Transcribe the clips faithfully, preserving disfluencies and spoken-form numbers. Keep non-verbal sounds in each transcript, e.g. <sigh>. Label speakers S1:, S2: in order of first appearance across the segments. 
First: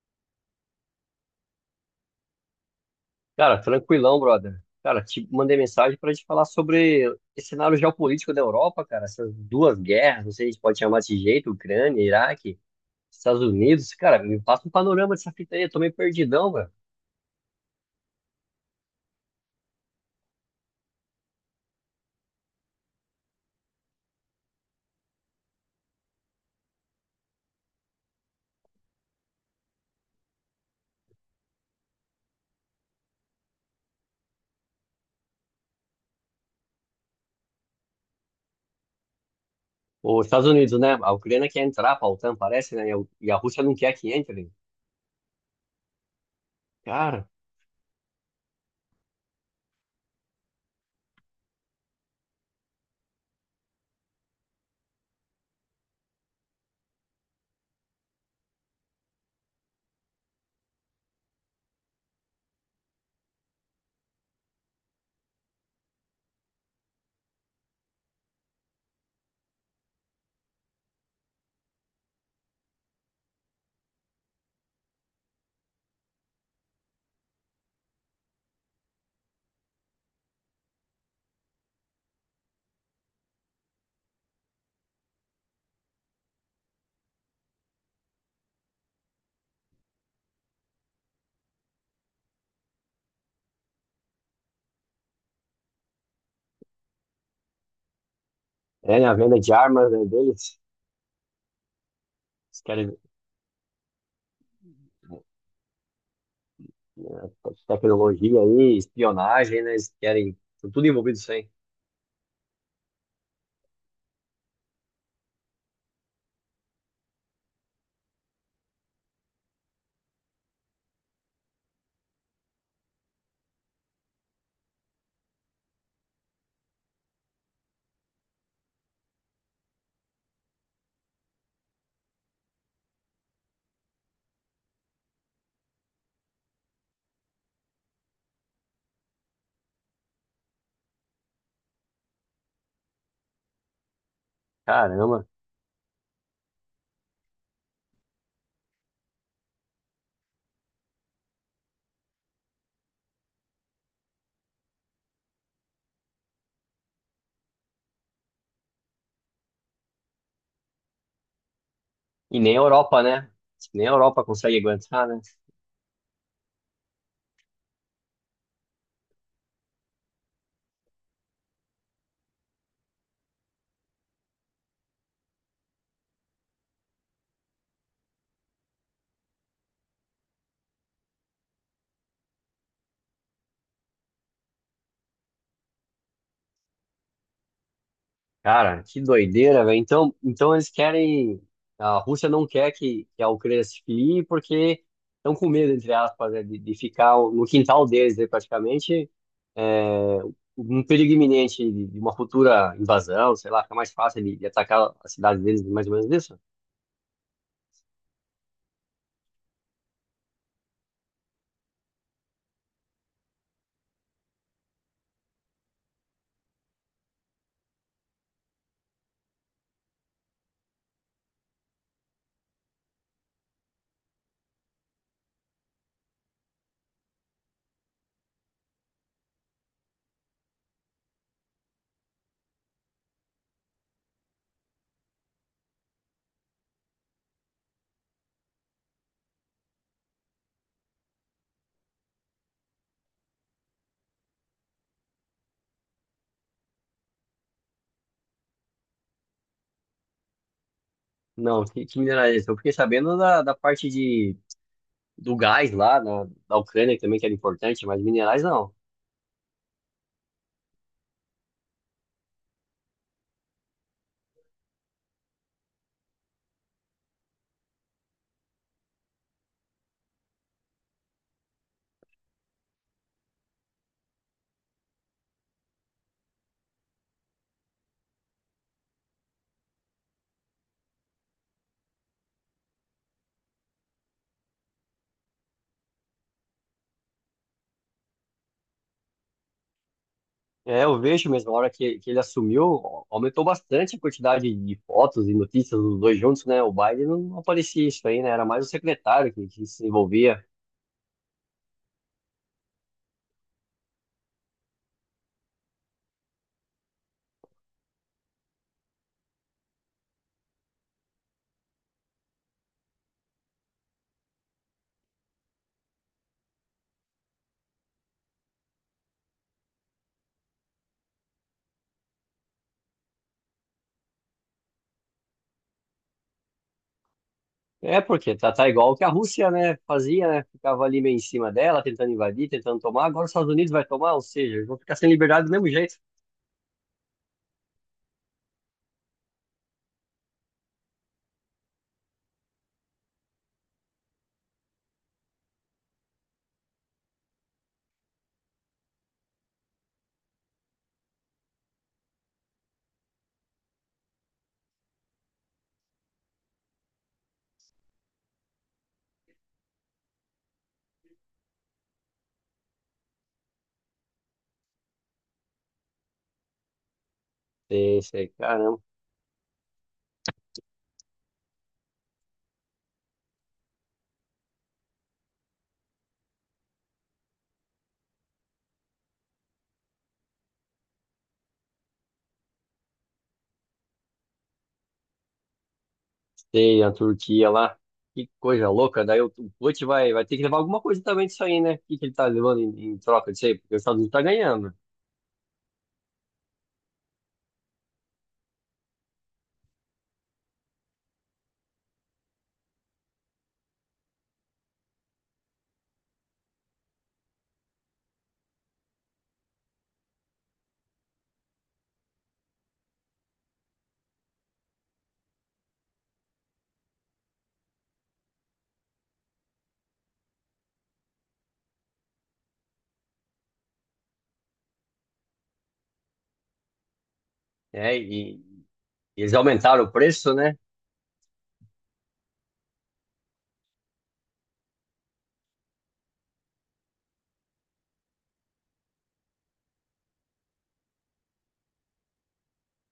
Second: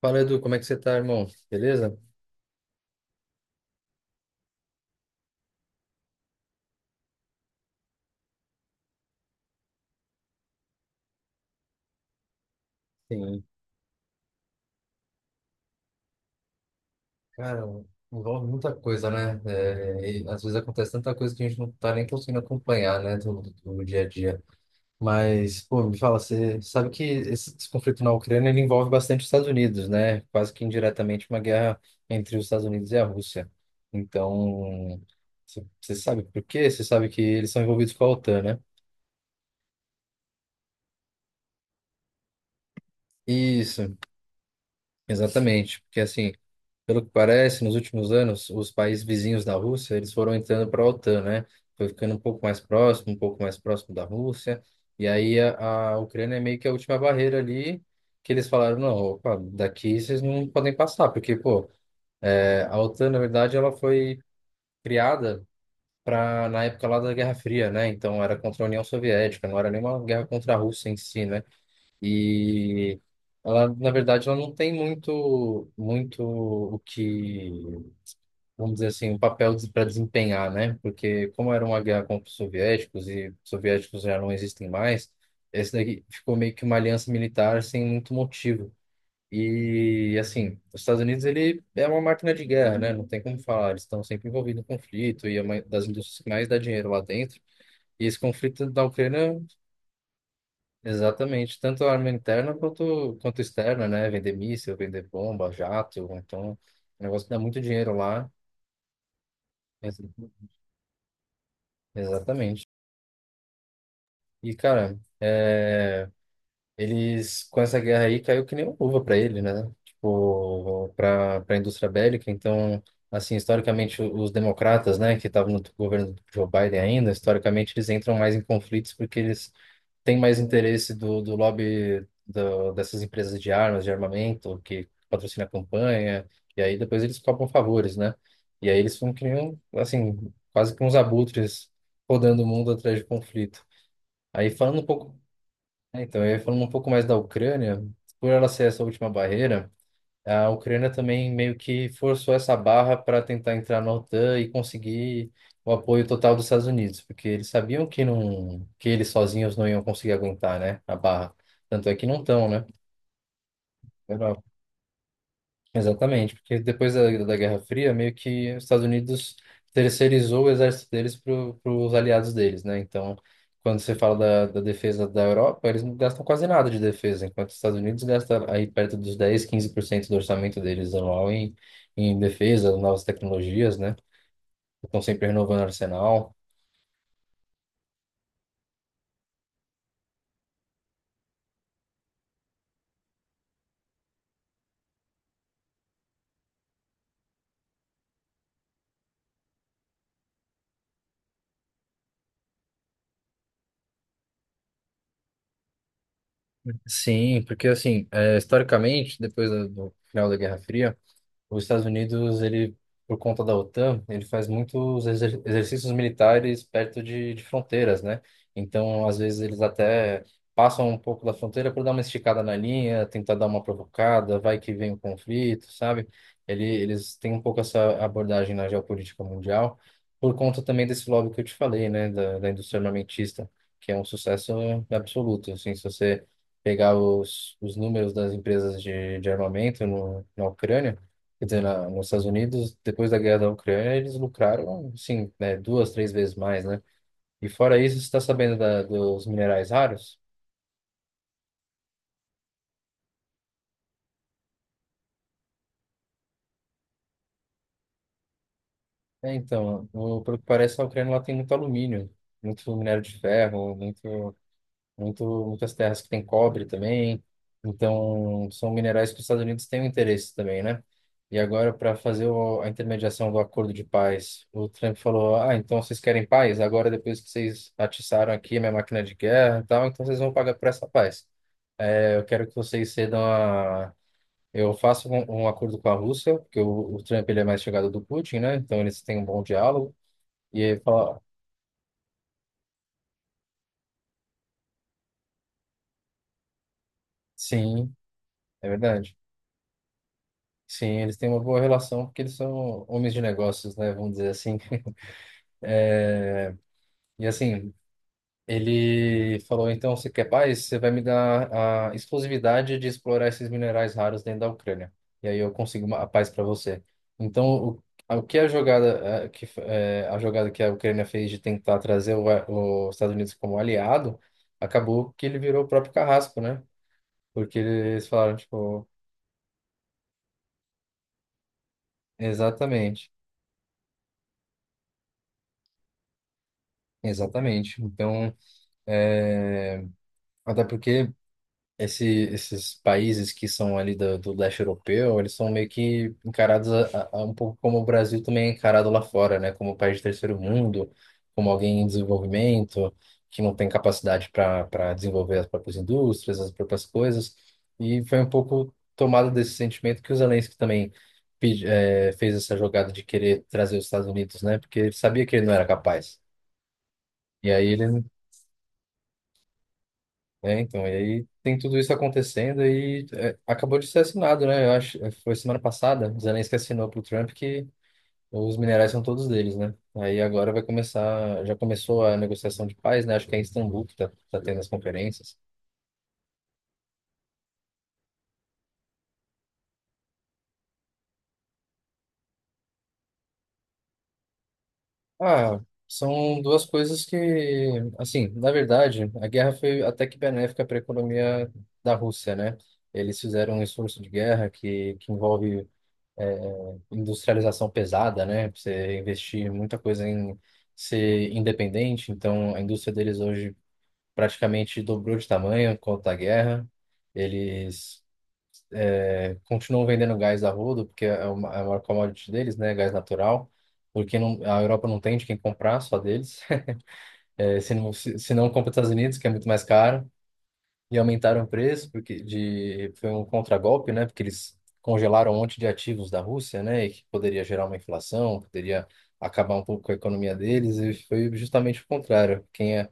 S1: Fala, Edu, como é que você tá, irmão? Beleza?
S2: Cara, tranquilão, brother. Cara, te mandei mensagem para gente falar sobre esse cenário geopolítico da Europa, cara. Essas duas guerras, não sei se a gente pode chamar desse jeito, Ucrânia, Iraque, Estados
S1: Sim,
S2: Unidos. Cara, me passa um panorama dessa fita aí, eu tô meio perdidão, velho.
S1: cara, envolve muita coisa, né? É, e às vezes acontece tanta coisa que a gente não tá nem conseguindo acompanhar, né, do, do dia a dia. Mas, pô, me fala, você sabe que esse, esse conflito na Ucrânia ele envolve bastante os Estados Unidos, né? Quase que indiretamente uma guerra entre os Estados Unidos e a Rússia. Então, você você sabe por quê? Você sabe que eles são envolvidos com a OTAN, né?
S2: Os Estados Unidos, né? A Ucrânia quer entrar pra OTAN, parece, né? E a e a Rússia não quer
S1: Isso,
S2: que entre.
S1: exatamente. Porque assim. Pelo que
S2: Cara,
S1: parece, nos últimos anos, os países vizinhos da Rússia, eles foram entrando para a OTAN, né? Foi ficando um pouco mais próximo, um pouco mais próximo da Rússia. E aí a, a Ucrânia é meio que a última barreira ali que eles falaram, não, opa, daqui vocês não podem passar, porque, pô, é, a OTAN, na verdade, ela foi criada para na época lá da Guerra Fria, né? Então era contra a União Soviética, não era nenhuma guerra contra a Rússia em si, né? E ela, na verdade, ela não tem muito, muito o que vamos dizer assim, um papel para desempenhar, né? Porque como era uma guerra contra os soviéticos e os soviéticos já não existem mais, esse daqui ficou meio que uma aliança militar sem muito motivo. E assim, os Estados Unidos ele é uma máquina de guerra, né? Não tem como falar, eles estão sempre envolvidos em conflito e é uma das indústrias que mais dá dinheiro lá dentro. E esse conflito da
S2: é, né? A venda
S1: Ucrânia,
S2: de armas, né, deles.
S1: exatamente, tanto a arma interna
S2: Eles querem,
S1: quanto, quanto externa, né? Vender míssil, vender bomba, jato, então, é um negócio que
S2: né,
S1: dá muito dinheiro lá.
S2: tecnologia aí, espionagem, né? Eles
S1: Ex-
S2: querem. Estão tudo envolvido isso aí.
S1: Exatamente. E, cara, é, eles, com essa guerra aí, caiu que nem uma luva pra ele, né? Tipo, pra, pra indústria bélica. Então, assim, historicamente, o- os democratas, né, que estavam no governo do Joe Biden ainda, historicamente, eles entram mais em conflitos porque eles têm mais interesse do, do lobby do, dessas empresas de armas, de armamento, que patrocina a campanha. E aí, depois eles cobram favores, né? E aí, eles ficam que nem, um- assim, quase que uns abutres rodando o mundo atrás de conflito. Aí, falando um pouco
S2: Caramba.
S1: é, então, eu ia falando um pouco mais da Ucrânia, por ela ser essa última barreira, a Ucrânia também meio que forçou essa barra para tentar entrar na OTAN e conseguir o apoio total dos Estados Unidos, porque eles sabiam que não, que eles sozinhos não iam conseguir aguentar, né, a barra. Tanto é que não
S2: E
S1: estão,
S2: nem a
S1: né?
S2: Europa, né? Nem a Europa consegue aguentar, né?
S1: Exatamente, porque depois da, da Guerra Fria, meio que os Estados Unidos terceirizou o exército deles para os aliados deles, né? Então, quando você fala da, da defesa da Europa, eles não gastam quase nada de defesa, enquanto os Estados Unidos gastam aí perto dos dez quinze por cento do orçamento deles anual em, em defesa, novas tecnologias, né? Estão sempre renovando o arsenal.
S2: Cara, que doideira, velho. Então, então eles querem. A Rússia não quer que, que a Ucrânia se filie porque estão com medo, entre aspas, né, de, de ficar no quintal deles, né, praticamente, é, um perigo iminente de, de uma futura invasão, sei lá, fica mais fácil de, de atacar a cidade deles, mais ou menos isso?
S1: Sim, porque assim, eh, historicamente, depois da- do final da Guerra Fria, os Estados Unidos, ele, por conta da OTAN, ele faz muitos exer exercícios militares perto de, de fronteiras, né? Então, às vezes, eles até passam um pouco da fronteira por dar uma esticada na linha, tentar dar uma provocada, vai que vem o conflito, sabe? Ele, eles têm um pouco essa abordagem na geopolítica mundial, por conta também desse lobby que eu te falei, né? Da, da indústria armamentista, que é um sucesso absoluto, assim, se você pegar os, os números das empresas de, de armamento no, na Ucrânia. Quer dizer, na, nos Estados Unidos, depois da guerra da Ucrânia, eles lucraram, sim, né, duas, três vezes mais, né? E fora isso, você está sabendo da, dos minerais raros?
S2: Não, que, que mineral é esse? Eu fiquei sabendo da, da parte de, do gás lá, na, da Ucrânia, que também que era importante, mas minerais não.
S1: É, então, o, pelo que parece, a Ucrânia lá tem muito alumínio, muito minério de ferro, muito. muito, muitas terras que tem cobre também. Então, são minerais que os Estados Unidos têm um interesse também, né? E agora, para fazer o, a intermediação do acordo de paz, o Trump falou: Ah, então vocês querem paz? Agora, depois que vocês atiçaram aqui a minha máquina de guerra e tal, então vocês vão pagar por essa paz. É, eu quero que vocês cedam a. Eu faço um, um acordo com a Rússia, porque o, o Trump ele é mais chegado do Putin, né? Então eles têm um bom diálogo. E ele
S2: É, eu
S1: fala:
S2: vejo mesmo, a hora que, que ele assumiu, aumentou bastante a quantidade de fotos e notícias dos dois juntos, né? O Biden não aparecia
S1: sim,
S2: isso aí, né? Era mais o
S1: é verdade.
S2: secretário que, que se envolvia.
S1: Sim, eles têm uma boa relação porque eles são homens de negócios, né? Vamos dizer assim. <laughs> E assim, ele falou: então, você quer paz? Você vai me dar a exclusividade de explorar esses minerais raros dentro da Ucrânia. E aí eu consigo uma, a paz para você. Então, o, a- o que a jogada, eh, que, f- eh, a jogada que a Ucrânia fez de tentar trazer o, o- os Estados Unidos como aliado, acabou que ele virou o próprio carrasco, né? Porque
S2: É,
S1: eles falaram,
S2: porque tá, tá
S1: tipo,
S2: igual o que a Rússia, né, fazia, né? Ficava ali meio em cima dela, tentando invadir, tentando tomar.
S1: exatamente,
S2: Agora os Estados Unidos vai tomar, ou seja, eles vão ficar sem liberdade do mesmo jeito.
S1: exatamente. Então, é, até porque. Esse, Esses países que são ali do, do leste europeu, eles são meio que encarados a, a- um pouco como o Brasil também é encarado lá fora, né? Como um país de terceiro mundo, como alguém em desenvolvimento, que não tem capacidade para para desenvolver as próprias indústrias, as próprias coisas. E foi um pouco tomado desse sentimento que o Zelensky também pedi, eh, fez essa jogada de querer trazer os Estados Unidos, né? Porque ele sabia que ele não era capaz. E aí
S2: Sei,
S1: ele
S2: sei, caramba.
S1: É, então, e aí tem tudo isso acontecendo e é, acabou de ser assinado, né? Eu acho, é, foi semana passada, o Zelensky assinou pro Trump que os minerais são todos deles, né? Aí agora vai começar, já começou a negociação de paz, né? Acho que é em Istambul que tá, tá tendo as conferências.
S2: Sei, a Turquia lá. Que coisa louca. Daí o, o Putin vai, vai ter que levar alguma coisa também disso aí, né? O que, que ele tá levando em, em troca disso aí? Porque os Estados Unidos tá ganhando.
S1: Ah, são duas coisas que, assim, na verdade, a guerra foi até que benéfica para a economia da Rússia, né? Eles fizeram um esforço de guerra que, que envolve é, industrialização pesada, né? Pra você investir muita coisa em ser independente. Então, a indústria deles hoje praticamente dobrou de tamanho por conta da guerra. Eles eh, continuam vendendo gás a rodo, porque é uma- é a maior commodity deles, né? Gás natural. Porque não, a Europa não tem de quem comprar, só deles. <laughs> Eh, se não,
S2: É,
S1: se, se
S2: e
S1: não compra os Estados Unidos, que é
S2: Eles
S1: muito mais
S2: aumentaram o
S1: caro.
S2: preço, né?
S1: E aumentaram o preço porque de foi um contragolpe, né? Porque eles congelaram um monte de ativos da Rússia, né? E que poderia gerar uma inflação, poderia acabar um pouco com a economia deles. E foi justamente o contrário. Quem é-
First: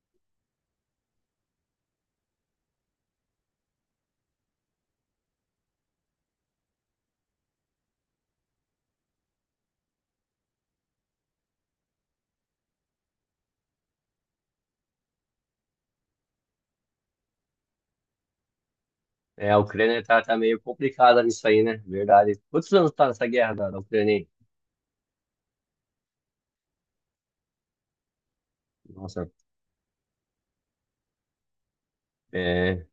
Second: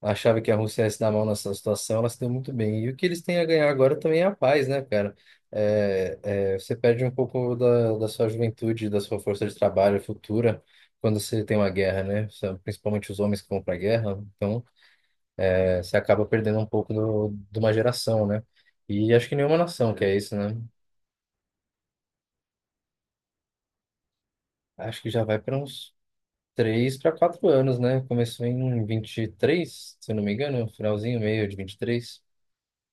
S1: Achava que a Rússia ia se dar mal nessa situação, ela se deu muito bem. E o que eles têm a ganhar agora também é a paz, né, cara? É, é, você perde um pouco da, da sua juventude, da sua força de trabalho futura quando você tem uma guerra, né? Principalmente os homens que vão para a guerra. Então, é, você acaba perdendo um pouco do, de uma geração, né? E acho que
S2: É,
S1: nenhuma
S2: a
S1: nação
S2: Ucrânia
S1: quer
S2: tá,
S1: isso,
S2: tá
S1: né?
S2: meio complicada nisso aí, né? Verdade. Quantos anos tá nessa guerra da, da Ucrânia aí?
S1: Acho que já vai para uns três para quatro anos, né? Começou em vinte e
S2: Nossa,
S1: três, se eu não me engano, finalzinho, meio de vinte e três.
S2: é,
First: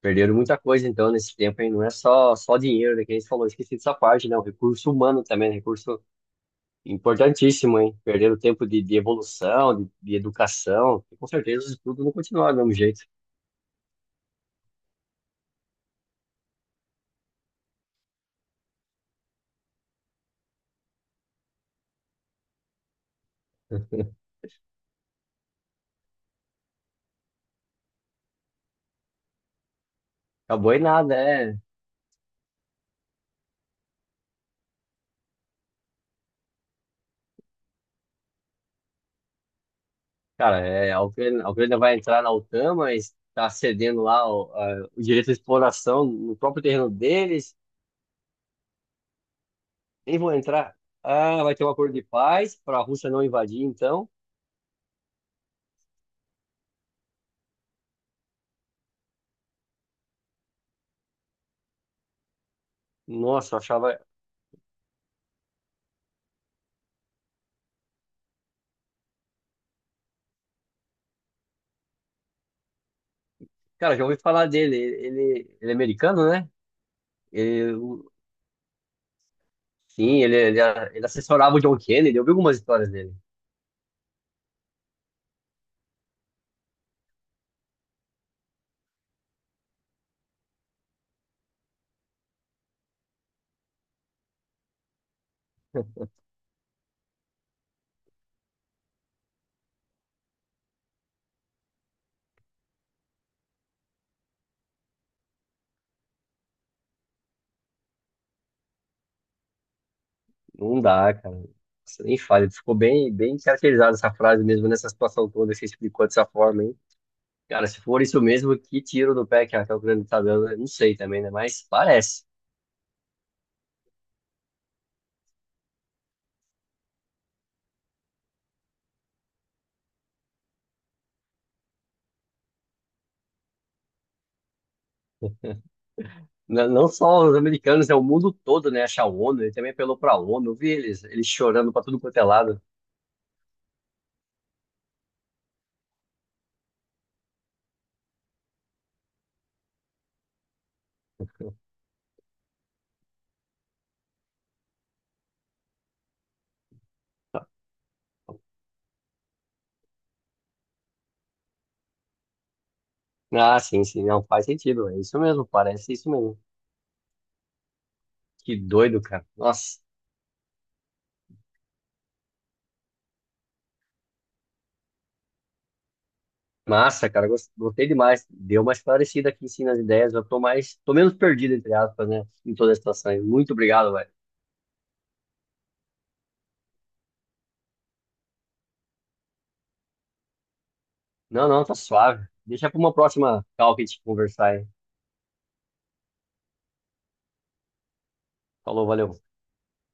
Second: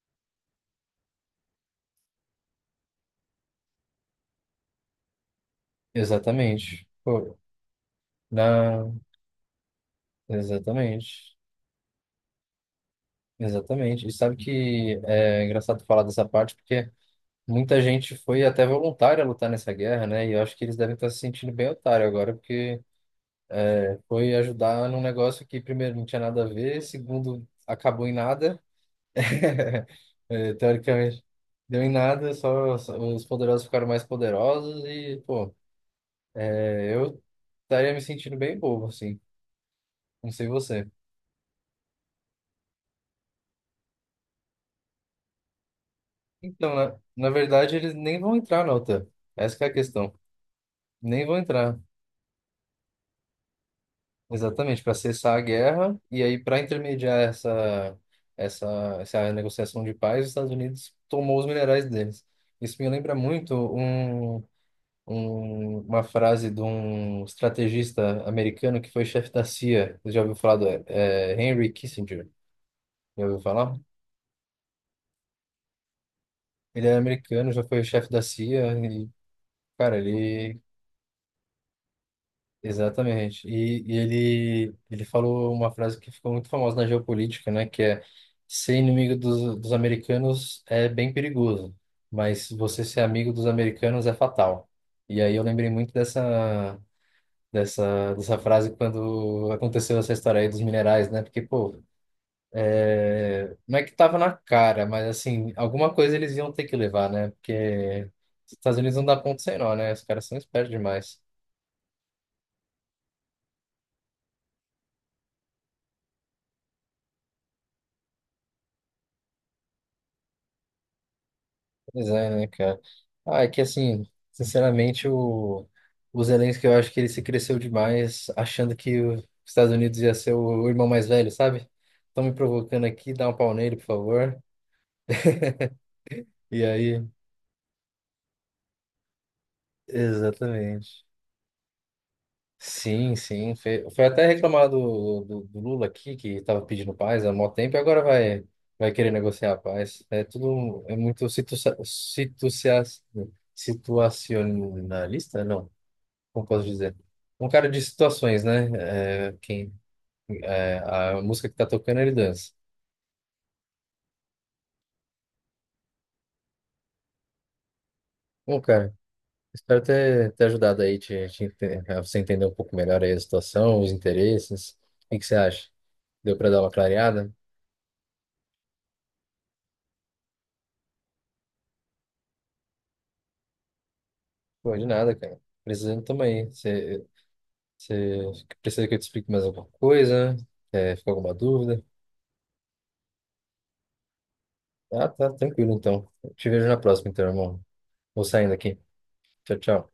S2: perderam muita coisa então nesse tempo aí. Não é só, só dinheiro, né? Que a gente falou, esqueci dessa parte, né? O recurso humano também, né? Recurso
S1: Exatamente. Pô,
S2: importantíssimo, hein? Perderam tempo de,
S1: na...
S2: de evolução, de, de educação. E, com
S1: exatamente.
S2: certeza, os estudos não continuaram do mesmo jeito.
S1: Exatamente. E sabe que é engraçado falar dessa parte, porque muita gente foi até voluntária lutar nessa guerra, né? E eu acho que eles devem estar se sentindo bem otário agora, porque
S2: <laughs>
S1: foi ajudar num negócio que, primeiro, não tinha nada a ver, segundo, acabou em nada. <laughs> É,
S2: Acabou em nada,
S1: teoricamente,
S2: é.
S1: deu em nada, só, só os poderosos ficaram mais poderosos e, pô, é, eu estaria me sentindo bem bobo, assim. Não sei
S2: Cara,
S1: você.
S2: é, a Ucrânia, a Ucrânia vai entrar na OTAN, mas está cedendo lá o, a- o direito de exploração no próprio
S1: Então,
S2: terreno
S1: na, na
S2: deles.
S1: verdade, eles nem vão entrar na OTAN. Essa que é a questão.
S2: Nem vão entrar.
S1: Nem vão
S2: Ah, vai ter um
S1: entrar.
S2: acordo de paz para a Rússia não invadir, então.
S1: Exatamente, para cessar a guerra e aí para intermediar essa, essa, essa negociação de paz, os Estados Unidos tomou os minerais deles. Isso me lembra muito
S2: Nossa, eu achava.
S1: um um- uma frase de um estrategista americano que foi chefe da C I A. Você já ouviu falar do é, Henry Kissinger? Já ouviu falar?
S2: Cara, já ouvi falar dele. Ele, ele é americano, né?
S1: Ele é americano, já
S2: Ele,
S1: foi chefe
S2: o-
S1: da C I A e, cara,
S2: sim, ele,
S1: ele...
S2: ele, ele assessorava o John Kennedy. Eu vi algumas histórias dele.
S1: Exatamente. E, e ele, ele falou uma frase que ficou muito famosa na geopolítica, né? Que é, ser inimigo dos, dos americanos é bem perigoso, mas você ser amigo dos americanos é fatal. E aí eu lembrei muito dessa dessa, dessa frase quando aconteceu essa história aí dos minerais, né? Porque, pô, é, não é que tava na cara, mas assim, alguma coisa eles iam ter que levar, né? Porque os Estados Unidos não dá ponto sem nó, né? Os caras são espertos
S2: Não dá,
S1: demais.
S2: cara. Nossa, nem fale. Ficou bem, bem caracterizada essa frase mesmo nessa situação toda. Você explicou dessa forma, hein? Cara, se for isso mesmo, que tiro no pé que a Raquel Grande tá dando, eu não sei também, né? Mas
S1: Pois
S2: parece.
S1: é, né, cara? Ah, é que assim, sinceramente, o, o Zelensky, eu acho que ele se cresceu demais achando que os Estados Unidos ia ser o irmão mais velho, sabe? Estão me provocando aqui, dá um pau nele, por favor. <laughs> E
S2: N- Não
S1: aí,
S2: só os americanos, é o mundo todo, né? Acha a ONU, ele também apelou pra ONU, eu vi
S1: exatamente.
S2: eles, eles chorando pra tudo quanto é lado.
S1: Sim, sim. Foi, foi até reclamar do, do, do Lula aqui, que estava pedindo paz há mó tempo, e agora vai, vai querer negociar a paz. É tudo um, é muito situa
S2: <laughs>
S1: situacia- situacionalista? Não, como posso dizer? Um cara de situações, né? É, quem, é, a música que tá tocando, ele dança.
S2: Ah, sim, sim, não faz sentido, é isso mesmo, parece isso mesmo. Que
S1: Bom, cara,
S2: doido, cara. Nossa,
S1: espero ter, ter ajudado aí, te, te ente- a você entender um pouco melhor aí a situação, os interesses. O que que você acha? Deu para dar uma
S2: massa, cara,
S1: clareada?
S2: gos- gostei demais. Deu uma esclarecida aqui em cima nas ideias, eu tô mais, tô menos perdido, entre aspas, né? Em toda a situação aí. Muito obrigado, velho.
S1: Pô, de nada, cara. Precisando também. Você precisa que eu te explique mais alguma coisa? É, ficou alguma
S2: Não, não, tá
S1: dúvida?
S2: suave. Deixa pra uma próxima call que a gente conversar aí.
S1: Ah, tá, tranquilo então. Eu te vejo na próxima, então, irmão. Vou saindo aqui.
S2: Falou, valeu.
S1: Tchau, tchau.